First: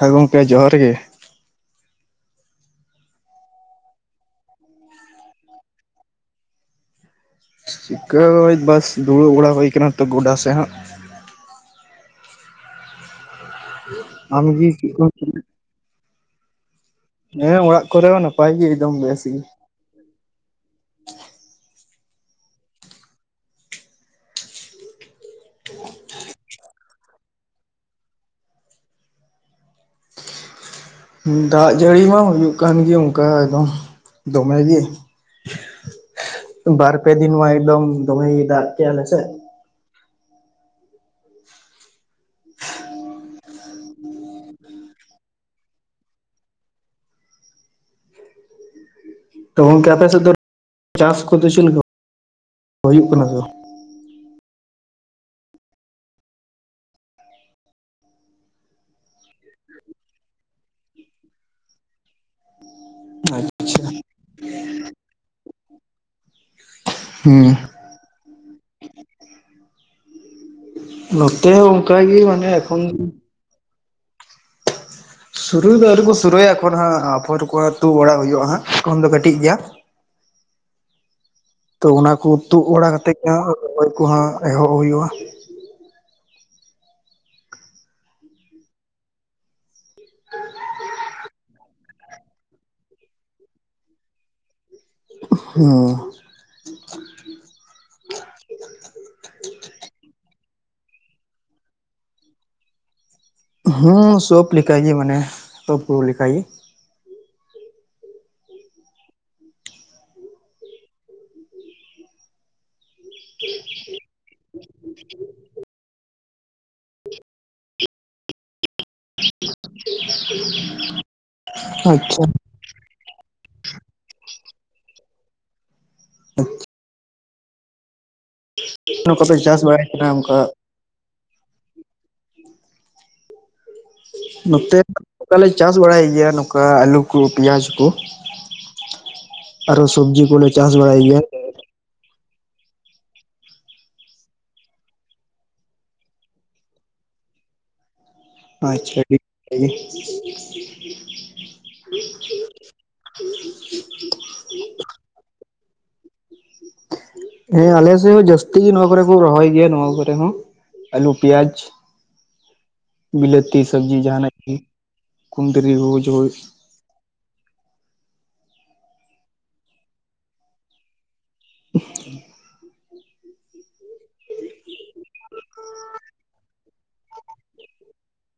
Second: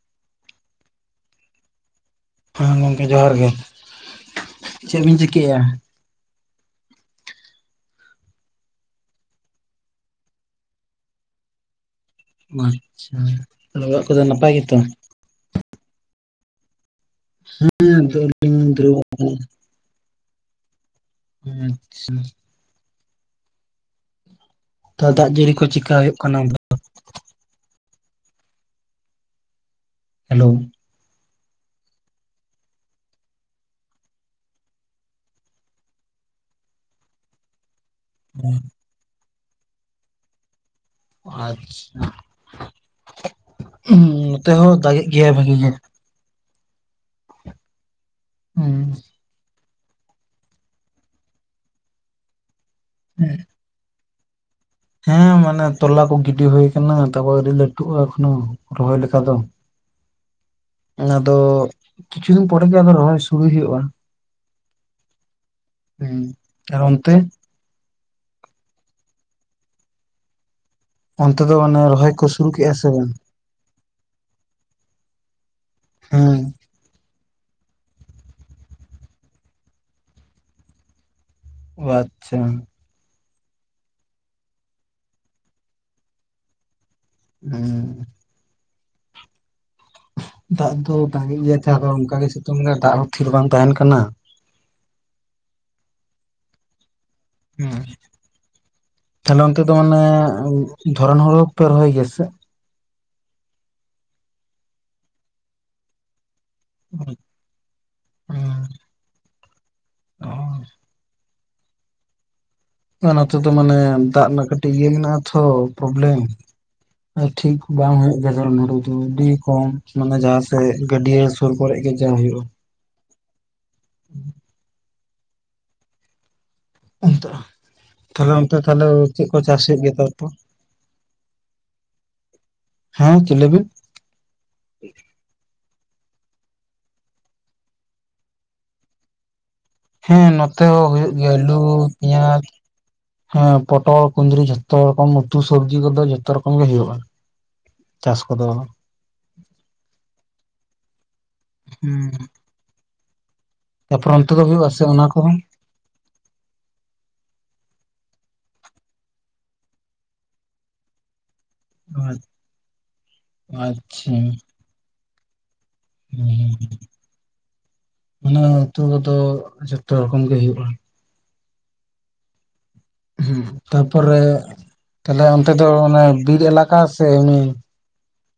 ᱦᱮᱸ ᱜᱚᱝᱠᱮ ᱡᱚᱦᱟᱨ ᱜᱮ᱾ ᱦᱮᱸ ᱜᱚᱢᱠᱮ ᱡᱚᱦᱟᱨ ᱜᱮ, ᱪᱮᱫ ᱵᱤᱱ ᱪᱤᱠᱟᱹᱭᱮᱼᱟ? ᱪᱤᱠᱟᱹ ᱦᱚ ᱵᱟᱹᱥ ᱫᱩᱲᱩᱵ ᱵᱟᱲᱟ ᱦᱩᱭ ᱠᱟᱱᱟ ᱛᱚ ᱜᱚᱰᱟ ᱥᱮᱫ ᱦᱟᱸᱜ ᱾ ᱜᱚᱪᱷᱟ [unintelligible] ᱟᱢ ᱜᱮ ᱪᱮᱫ ᱠᱚᱢ [unintelligible] ᱦᱮᱸ ᱚᱲᱟᱜ ᱠᱚᱨᱮ ᱦᱚᱸ ᱱᱟᱯᱟᱭ ᱜᱮ ᱟᱹᱞᱤᱧ ᱮᱠᱫᱚᱢ ᱫᱩᱲᱩᱵ ᱵᱮᱥ ᱜᱮ ᱾ ᱟᱪᱪᱷᱟ ᱾ ᱛᱚ ᱫᱟᱜ ᱡᱟᱹᱨᱤ ᱠᱚ ᱪᱮᱠᱟ ᱦᱩᱭᱩᱜ ᱠᱟᱱᱟ? ᱦᱮᱞᱳ᱾ ᱫᱟᱜ ᱡᱟᱹᱲᱤ ᱢᱟ ᱦᱩᱭᱩᱜ ᱠᱟᱱ ᱜᱮ ᱚᱱᱠᱟ ᱫᱚ ᱫᱚᱢᱮ ᱜᱮ᱾ ᱵᱟᱨ ᱯᱮ ᱫᱤᱱ ᱢᱟ ᱮᱠᱫᱚᱢ ᱫᱚᱢᱮ ᱫᱟᱜ ᱠᱮᱜ-ᱟ ᱟᱞᱮ ᱥᱮᱫ᱾ ᱟᱪᱪᱷᱟ ᱱᱚᱛᱮ ᱦᱚᱸ ᱫᱟᱜᱮᱜ ᱜᱮᱭᱟᱭ ᱵᱷᱟᱜᱤ ᱜᱮ, ᱦᱩᱸ ᱛᱚ ᱜᱚᱝᱠᱮ ᱟᱯᱮ ᱥᱮᱫ ᱫᱚ ᱪᱟᱥ ᱠᱚᱫᱚ ᱪᱮᱫᱠᱟ ᱦᱩᱭᱩᱜ ᱠᱟᱱᱟ ᱥᱮ ᱵᱟᱝ? ᱦᱮᱸ ᱢᱟᱱᱮ ᱛᱚᱞᱟ ᱠᱚ ᱜᱤᱰᱤ ᱦᱩᱭ ᱠᱟᱱᱟ ᱛᱟᱯᱚᱨ ᱟᱹᱨᱤ ᱞᱟᱹᱴᱩᱜ-ᱟ ᱮᱠᱷᱚᱱᱳ, ᱨᱚᱦᱚᱭ ᱞᱮᱠᱟ ᱫᱚ ᱚᱱᱟ ᱫᱚ ᱠᱤᱪᱷᱩ ᱫᱤᱱ ᱯᱚᱨᱮᱜ ᱜᱮ ᱟᱫᱚ ᱨᱚᱦᱚᱭ ᱥᱩᱨᱩᱭ ᱵᱟᱝ ᱦᱩᱭᱩᱜ-ᱟ᱾ ᱟᱪᱪᱷᱟ [unintelligible] ᱦᱮᱸ ᱟᱨ ᱚᱱᱛᱮ ᱦᱩᱸ ᱚᱱᱛᱮ ᱱᱚᱛᱮ ᱫᱚ ᱦᱚᱸ ᱢᱟᱱᱮ ᱚᱱᱠᱟᱜ ᱨᱚᱦᱚᱭ ᱜᱮ ᱠᱚ ᱢᱟᱱᱮ ᱥᱩᱨᱩ ᱠᱮᱜᱼᱟ ᱮᱠᱷᱚᱱ ᱥᱮ ᱵᱟᱝ? ᱥᱩᱨᱩᱭ ᱫᱚ ᱟᱹᱣᱨᱤ ᱠᱚ ᱥᱩᱨᱩᱨᱩᱭᱟ ᱦᱮᱸ ᱮᱠᱷᱚᱱ ᱦᱟᱸᱜ [unintelligible] ᱠᱚ ᱟᱛᱩ ᱵᱟᱲᱟ ᱦᱩᱭᱩᱜ-ᱟ ᱦᱟᱸᱜ ᱮᱠᱷᱚᱱ ᱫᱚ ᱠᱟᱹᱴᱤᱡ ᱜᱮᱭᱟ, ᱚ ᱛᱚ ᱚᱱᱟ ᱠᱚ ᱟᱪᱪᱷᱟ ᱛᱩᱫ ᱵᱟᱲᱟ ᱠᱟᱛᱮ ᱜᱮ ᱨᱚᱦᱚᱭ ᱠᱚ ᱦᱟᱸᱜ ᱮᱦᱚᱵ ᱦᱩᱭᱩᱜ-ᱟ᱾ [inaudible] ᱫᱟᱜ ᱫᱚ ᱫᱟᱜᱤ ᱜᱮᱭᱟ ᱛᱟᱦᱮᱸ ᱟᱫᱚ ᱚᱱᱠᱟᱜ ᱜᱮ ᱥᱤᱛᱩᱝ ᱫᱟᱭ, ᱫᱟᱜ ᱦᱚᱸ ᱛᱷᱤᱨ ᱵᱟᱝ ᱛᱟᱦᱮᱱ ᱠᱟᱱᱟ᱾ [inaudible] [unintelligible] ᱦᱮ ᱛᱟᱦᱚᱞᱮ ᱚᱱᱛᱮ ᱫᱚ ᱢᱟᱱᱮ ᱫᱷᱚᱨᱚᱱ ᱦᱳᱲᱳ ᱠᱚᱯᱮ ᱨᱚᱦᱚᱭ ᱜᱮᱭᱟ ᱥᱮ? ᱦᱩᱸ ᱥᱳᱯ ᱞᱮᱠᱟ ᱜᱮ ᱢᱟᱱᱮ ᱛᱳᱯᱳ ᱞᱮᱠᱟ ᱜᱮ, [inaudible] ᱚᱱᱟ ᱛᱮᱫᱚ ᱢᱟᱱᱮ ᱫᱟᱜ ᱨᱮᱱᱟᱜ ᱠᱟᱹᱴᱤᱡ ᱤᱭᱟᱹ ᱢᱮᱱᱟᱜ-ᱟ ᱛᱚ, ᱯᱨᱚᱵᱞᱮᱢ ᱟᱨ ᱴᱷᱤᱠ ᱵᱟᱝ ᱦᱩᱭᱩᱜ ᱜᱮᱭᱟ [unintelligible] ᱟᱹᱰᱤ ᱠᱚᱢ ᱢᱟᱱᱮ ᱡᱟᱦᱟᱸ ᱥᱮᱫ ᱜᱟᱹᱰᱤᱭᱟᱹ ᱥᱮ ᱥᱩᱨ ᱠᱚᱨᱮ ᱜᱮ ᱡᱟ ᱟᱪᱪᱷᱟ ᱦᱩᱭᱩᱜ-ᱟ᱾ [unintelligible] ᱛᱟᱦᱞᱮ ᱚᱱᱛᱮ ᱛᱟᱦᱞᱮ ᱱᱚᱝᱠᱟ ᱪᱮᱫ ᱯᱮ ᱠᱚ ᱪᱟᱥ ᱦᱩᱭᱩᱜ ᱵᱟᱲᱟᱭ ᱜᱮᱭᱟ ᱠᱟᱱᱟ ᱛᱟᱨᱯᱚᱨ? ᱚᱱᱠᱟ ᱦᱮᱸ ᱪᱮᱞᱮᱵᱤᱱ ᱱᱚᱛᱮ ᱱᱚᱝᱠᱟᱞᱮ ᱪᱟᱥ ᱵᱟᱲᱟᱭ ᱜᱮᱭᱟ ᱱᱚᱝᱠᱟ ᱟᱹᱞᱩ ᱠᱚ ᱯᱮᱸᱭᱟᱡᱽ ᱠᱚ᱾ ᱟᱨᱚ ᱥᱚᱵᱽᱡᱤ ᱦᱮᱸ ᱠᱚᱞᱮ ᱱᱚᱛᱮ ᱪᱟᱥ ᱦᱚᱸ ᱵᱟᱲᱟᱭ ᱦᱩᱭᱩᱜ ᱜᱮᱭᱟ ᱟᱹᱞᱩ ᱯᱮᱸᱭᱟᱡᱽ᱾ ᱦᱮᱸ ᱯᱚᱴᱚᱞ ᱠᱩᱸᱫᱽᱨᱤ ᱡᱷᱚᱛᱚ ᱨᱚᱠᱚᱢ ᱩᱛᱩ ᱥᱚᱵᱽᱡᱤ ᱠᱚᱫᱚ ᱡᱷᱚᱛᱚ ᱨᱚᱠᱚᱢ ᱜᱮ ᱦᱩᱭᱩᱜ-ᱟ᱾ [unintelligible] ᱪᱟᱥ ᱠᱚᱫᱚ, [unintelligible] ᱦᱩᱸ ᱛᱟᱯᱚᱨ ᱚᱱᱛᱮ ᱫᱚ ᱦᱩᱭᱩᱜ-ᱟ ᱥᱮ ᱚᱱᱟ ᱠᱚᱦᱚᱸ? [unintelligible] ᱦᱮᱸ ᱟᱞᱮ ᱥᱮᱫ ᱦᱚᱸ ᱡᱟᱹᱥᱛᱤ ᱱᱚᱣᱟ ᱠᱚᱨᱮ ᱠᱚ ᱨᱚᱦᱚᱭ ᱜᱮᱭᱟ ᱱᱚᱣᱟ ᱠᱚᱨᱮ ᱦᱚᱸ ᱟᱹᱞᱩ ᱯᱮᱸᱭᱟᱡᱽ᱾ ᱵᱤᱞᱟᱹᱛᱤ ᱥᱚᱵᱡᱤ ᱟᱪᱪᱷᱟ ᱡᱟᱦᱟᱱᱟᱜ ᱜᱮ ᱠᱩᱸᱫᱽᱨᱤ ᱠᱚ ᱦᱩᱸ ᱚᱱᱟ ᱩᱛᱩ ᱫᱚ ᱡᱚᱛᱚ ᱨᱚᱠᱚᱢ ᱜᱮ ᱦᱩᱭᱩᱜ-ᱟ᱾ [unintelligible] ᱦᱩᱸ ᱛᱟᱯᱚᱨᱮ ᱛᱟᱦᱞᱮ ᱚᱱᱛᱮ ᱫᱚ ᱚᱱᱮ ᱵᱤᱨ ᱮᱞᱟᱠᱟ ᱥᱮ ᱮᱢᱱᱤ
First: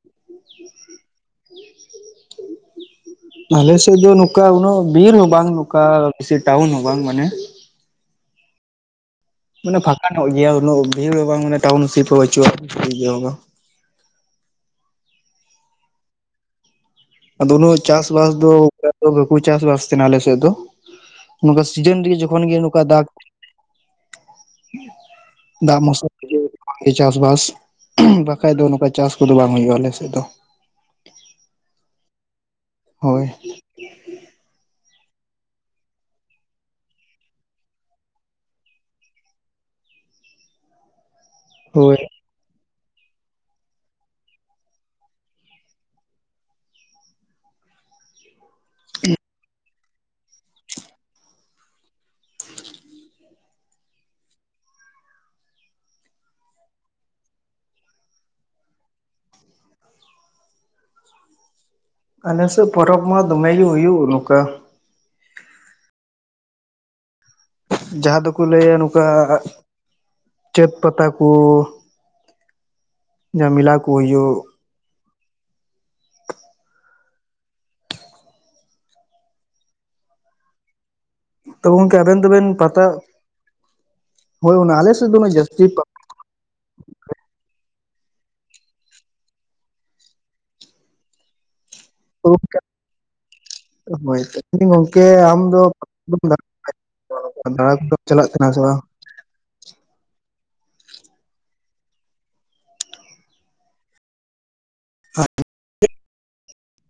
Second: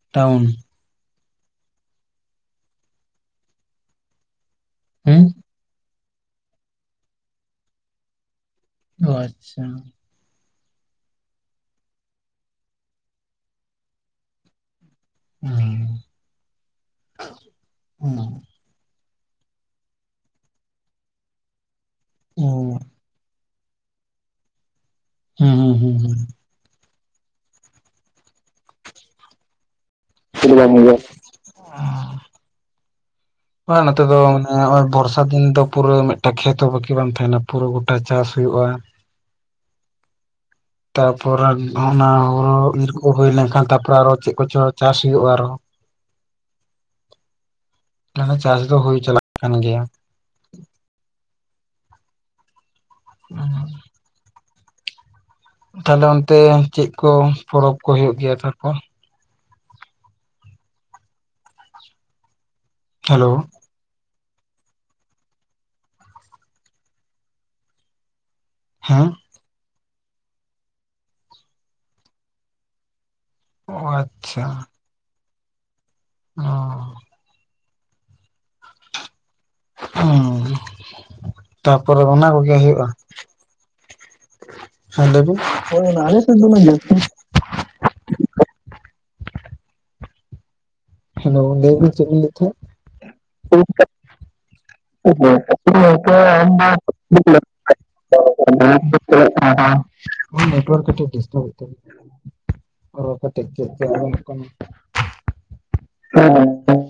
[unintelligible] ᱟᱞᱮ ᱥᱮᱫ ᱫᱚ ᱱᱚᱝᱠᱟ ᱩᱱᱟᱹᱜ ᱵᱤᱨ ᱦᱩᱸ ᱦᱚᱸ ᱵᱟᱝ ᱱᱚᱝᱠᱟ ᱥᱮ ᱴᱟᱣᱩᱱ ᱦᱚᱸ ᱵᱟᱝ ᱢᱟᱱᱮ ᱚᱡ ᱢᱟᱱᱮ ᱯᱷᱟᱸᱠᱟ ᱧᱚᱜ ᱜᱮᱭᱟ ᱩᱱᱟᱹᱜ ᱵᱷᱤᱲ ᱵᱟᱝ ᱴᱟᱣᱩᱱᱥᱤᱯ ᱦᱚᱸ ᱵᱟᱪᱩᱜ-ᱟ [unintelligible] ᱤᱭᱟᱹ ᱦᱚᱸ ᱵᱟ ᱦᱮᱸ ᱟᱫᱚ ᱩᱱᱟᱹᱜ ᱪᱟᱥ-ᱵᱟᱥ ᱫᱚ ᱚᱱᱠᱟ ᱫᱚ ᱵᱟᱠᱚ ᱪᱟᱥ-ᱵᱟᱥ ᱛᱟᱦᱮᱸᱱᱟ ᱟᱞᱮ ᱥᱮᱜ ᱫᱚ᱾ ᱱᱚᱝᱠᱟ ᱥᱤᱡᱤᱱ ᱜᱮ ᱡᱚᱠᱷᱚᱱ ᱦᱩᱸ ᱜᱮ ᱱᱚᱝᱠᱟᱭ ᱫᱟᱜᱽ ᱦᱩᱸ ᱫᱟᱜᱽ ᱦᱩᱸ ᱢᱚᱥᱞᱟ [inaudible] ᱦᱩᱸ ᱤᱭᱟᱹᱜᱮ ᱵᱟᱝ, ᱪᱟᱥᱵᱟᱥ ᱵᱟᱠᱷᱟᱭ ᱫᱚ ᱱᱚᱝᱠᱟ ᱪᱟᱥ ᱠᱚᱫᱚ ᱵᱟᱝ ᱦᱩᱭᱩᱜᱼᱟ ᱟᱞᱮᱥᱮᱜ ᱫᱚ᱾ [unintelligible] ᱦᱳᱭ ᱟ ᱱᱚᱛᱮ ᱫᱚ ᱢᱮᱱᱟᱜ-ᱟ ᱱᱚᱜ-ᱚᱭ ᱵᱚᱨᱥᱟ ᱫᱤᱱ ᱫᱚ ᱯᱩᱨᱟᱹ ᱢᱤᱫᱴᱮᱜ ᱠᱷᱮᱛ ᱦᱚᱸ ᱵᱟᱠᱤ ᱵᱟᱝ ᱛᱟᱦᱮᱱᱟ ᱯᱩᱨᱟᱹ ᱜᱚᱴᱟ ᱪᱟᱥ ᱦᱩᱭᱩᱜᱼᱟ᱾ ᱛᱟᱯᱚᱨᱟ ᱦᱳᱭ ᱚᱱᱟ ᱦᱩᱲᱩ ᱤᱨ ᱠᱚ ᱦᱩᱭ ᱞᱮᱱᱠᱷᱟᱱ ᱛᱟᱯᱚᱨᱮ ᱟᱨᱚ ᱪᱮᱜ ᱠᱚᱪᱚ ᱪᱟᱥ ᱦᱩᱭᱩᱜᱼᱟ ᱟᱨᱦᱚᱸ᱾ ᱡᱟᱦᱟᱸ ᱪᱟᱥ ᱫᱚ ᱦᱩᱭ ᱪᱟᱞᱟᱜ ᱠᱟᱱ ᱜᱮᱭᱟ, [inaudible] ᱩᱸ ᱛᱟᱦᱞᱮ ᱚᱱᱛᱮ ᱪᱮᱜ ᱠᱚ ᱯᱚᱨᱚᱵᱽ ᱠᱚ ᱦᱩᱭᱩᱜ ᱜᱮᱭᱟ ᱛᱟᱨᱯᱚᱨ? ᱟᱞᱮ ᱥᱮᱜ ᱯᱚᱨᱚᱵᱽ ᱢᱟ ᱦᱮᱞᱳ ᱫᱚᱢᱮ ᱜᱮ ᱦᱩᱭᱩᱜ ᱱᱚᱝᱠᱟ ᱡᱟᱦᱟᱸ ᱫᱚᱠᱚ ᱞᱟᱹᱭᱟ ᱱᱚᱝᱠᱟ ᱦᱮᱸ ᱪᱟᱹᱛ ᱯᱟᱛᱟ ᱠᱚ, ᱡᱟᱹ ᱢᱤᱞᱟ ᱚ ᱠᱚ ᱦᱩᱭᱩᱜ ᱟᱪᱪᱷᱟ ᱚᱸ ᱩᱸ ᱛᱚ ᱜᱚᱝᱠᱮ ᱛᱟᱯᱚᱨᱮ ᱟᱵᱮᱱ ᱚᱱᱟ ᱠᱚᱜᱮ ᱫᱚᱵᱮᱱ ᱯᱟᱛᱟ ᱦᱩᱭᱩᱜᱼᱟ᱾ ᱦᱳᱭ ᱚᱱᱟ ᱟᱞᱮ ᱦᱮᱸ ᱥᱮᱫ ᱫᱚ ᱞᱟᱹᱭ ᱩᱱᱟᱹᱜ ᱵᱤᱱ? ᱡᱟᱹᱥᱛᱤ ᱦᱚᱭ ᱯᱟᱛᱟ ᱚᱱᱟ ᱟᱞᱮ ᱥᱮᱜ ᱫᱚ ᱩᱱᱟᱹᱜ ᱡᱟᱹᱥᱛᱤ ᱦᱮᱞᱳ ᱜᱚᱝᱠᱮ ᱞᱟᱹᱭᱵᱤᱱ ᱪᱮᱜ ᱵᱤᱱ ᱞᱟᱹᱭᱮᱜ ᱛᱟᱦᱮᱸᱫ? ᱦᱳᱭ [unintelligible] [inaudible] ᱟᱢ ᱫᱚ ᱢᱟ, ᱫᱟᱬᱟ ᱠᱚᱫᱚᱢ ᱪᱟᱞᱟᱜ ᱠᱟᱱᱟ ᱥᱮ ᱵᱟᱝ [inaudible] [inaudible] ᱦᱚᱭ ᱱᱮᱴᱣᱟᱨᱠ ᱠᱟᱹᱴᱤᱜ ᱰᱤᱥᱴᱟᱵᱮᱜ ᱛᱟᱵᱤᱱᱟ᱾ ᱨᱚᱲ ᱠᱟᱴᱤᱜ ᱠᱟᱹᱡ ᱠᱟᱹᱡ ᱟᱸᱡᱚᱢᱚᱜ ᱠᱟᱱᱟ᱾ [inaudible] ᱦᱮᱸ ᱦᱮᱸ ᱜᱚᱝᱠᱮ᱾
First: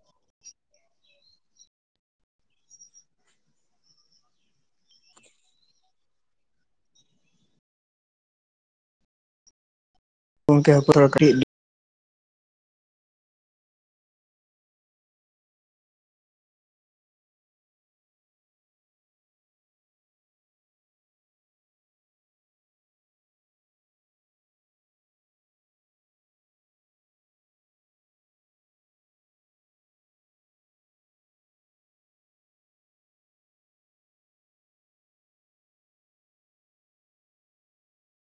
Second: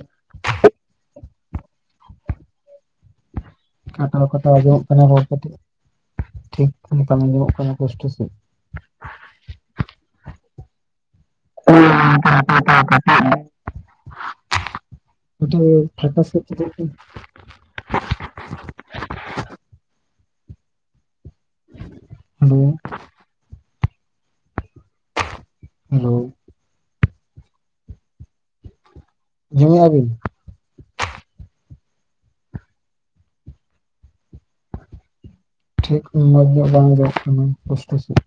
ᱠᱟᱴᱟᱣ ᱠᱟᱴᱟᱣ ᱟᱸᱡᱚᱢᱚᱜ ᱠᱟᱱᱟ ᱨᱚᱲ ᱠᱟᱹᱴᱤᱜ, ᱴᱷᱤᱠ ᱞᱮᱠᱟᱢ ᱢᱮᱛᱟᱜ ᱢᱮ ᱟᱸᱡᱚᱢᱚᱜ ᱠᱟᱱᱟ ᱯᱚᱥᱴᱟᱹ ᱥᱮᱜ ᱜᱚᱝᱠᱮ [unintelligible] ᱠᱟᱹᱴᱤᱜ [unintelligible] ᱠᱟᱹᱴᱤᱜ ᱯᱷᱟᱸᱠᱟ ᱥᱮᱜ ᱪᱟᱞᱟᱜ ᱵᱮᱱ ᱦᱟᱞᱳ, ᱦᱮᱞᱳ ᱟᱸᱡᱚ ᱢᱮᱜ-ᱟ ᱵᱤᱱ? ᱴᱷᱤᱠ ᱧᱚᱜ ᱢᱚᱸᱡᱽ ᱧᱚᱜ ᱵᱟᱝ ᱟᱸᱡᱚᱢᱚᱜ ᱠᱟᱱᱟ ᱯᱟᱹᱥᱴᱟᱹ ᱥᱟᱦᱤᱸᱪ᱾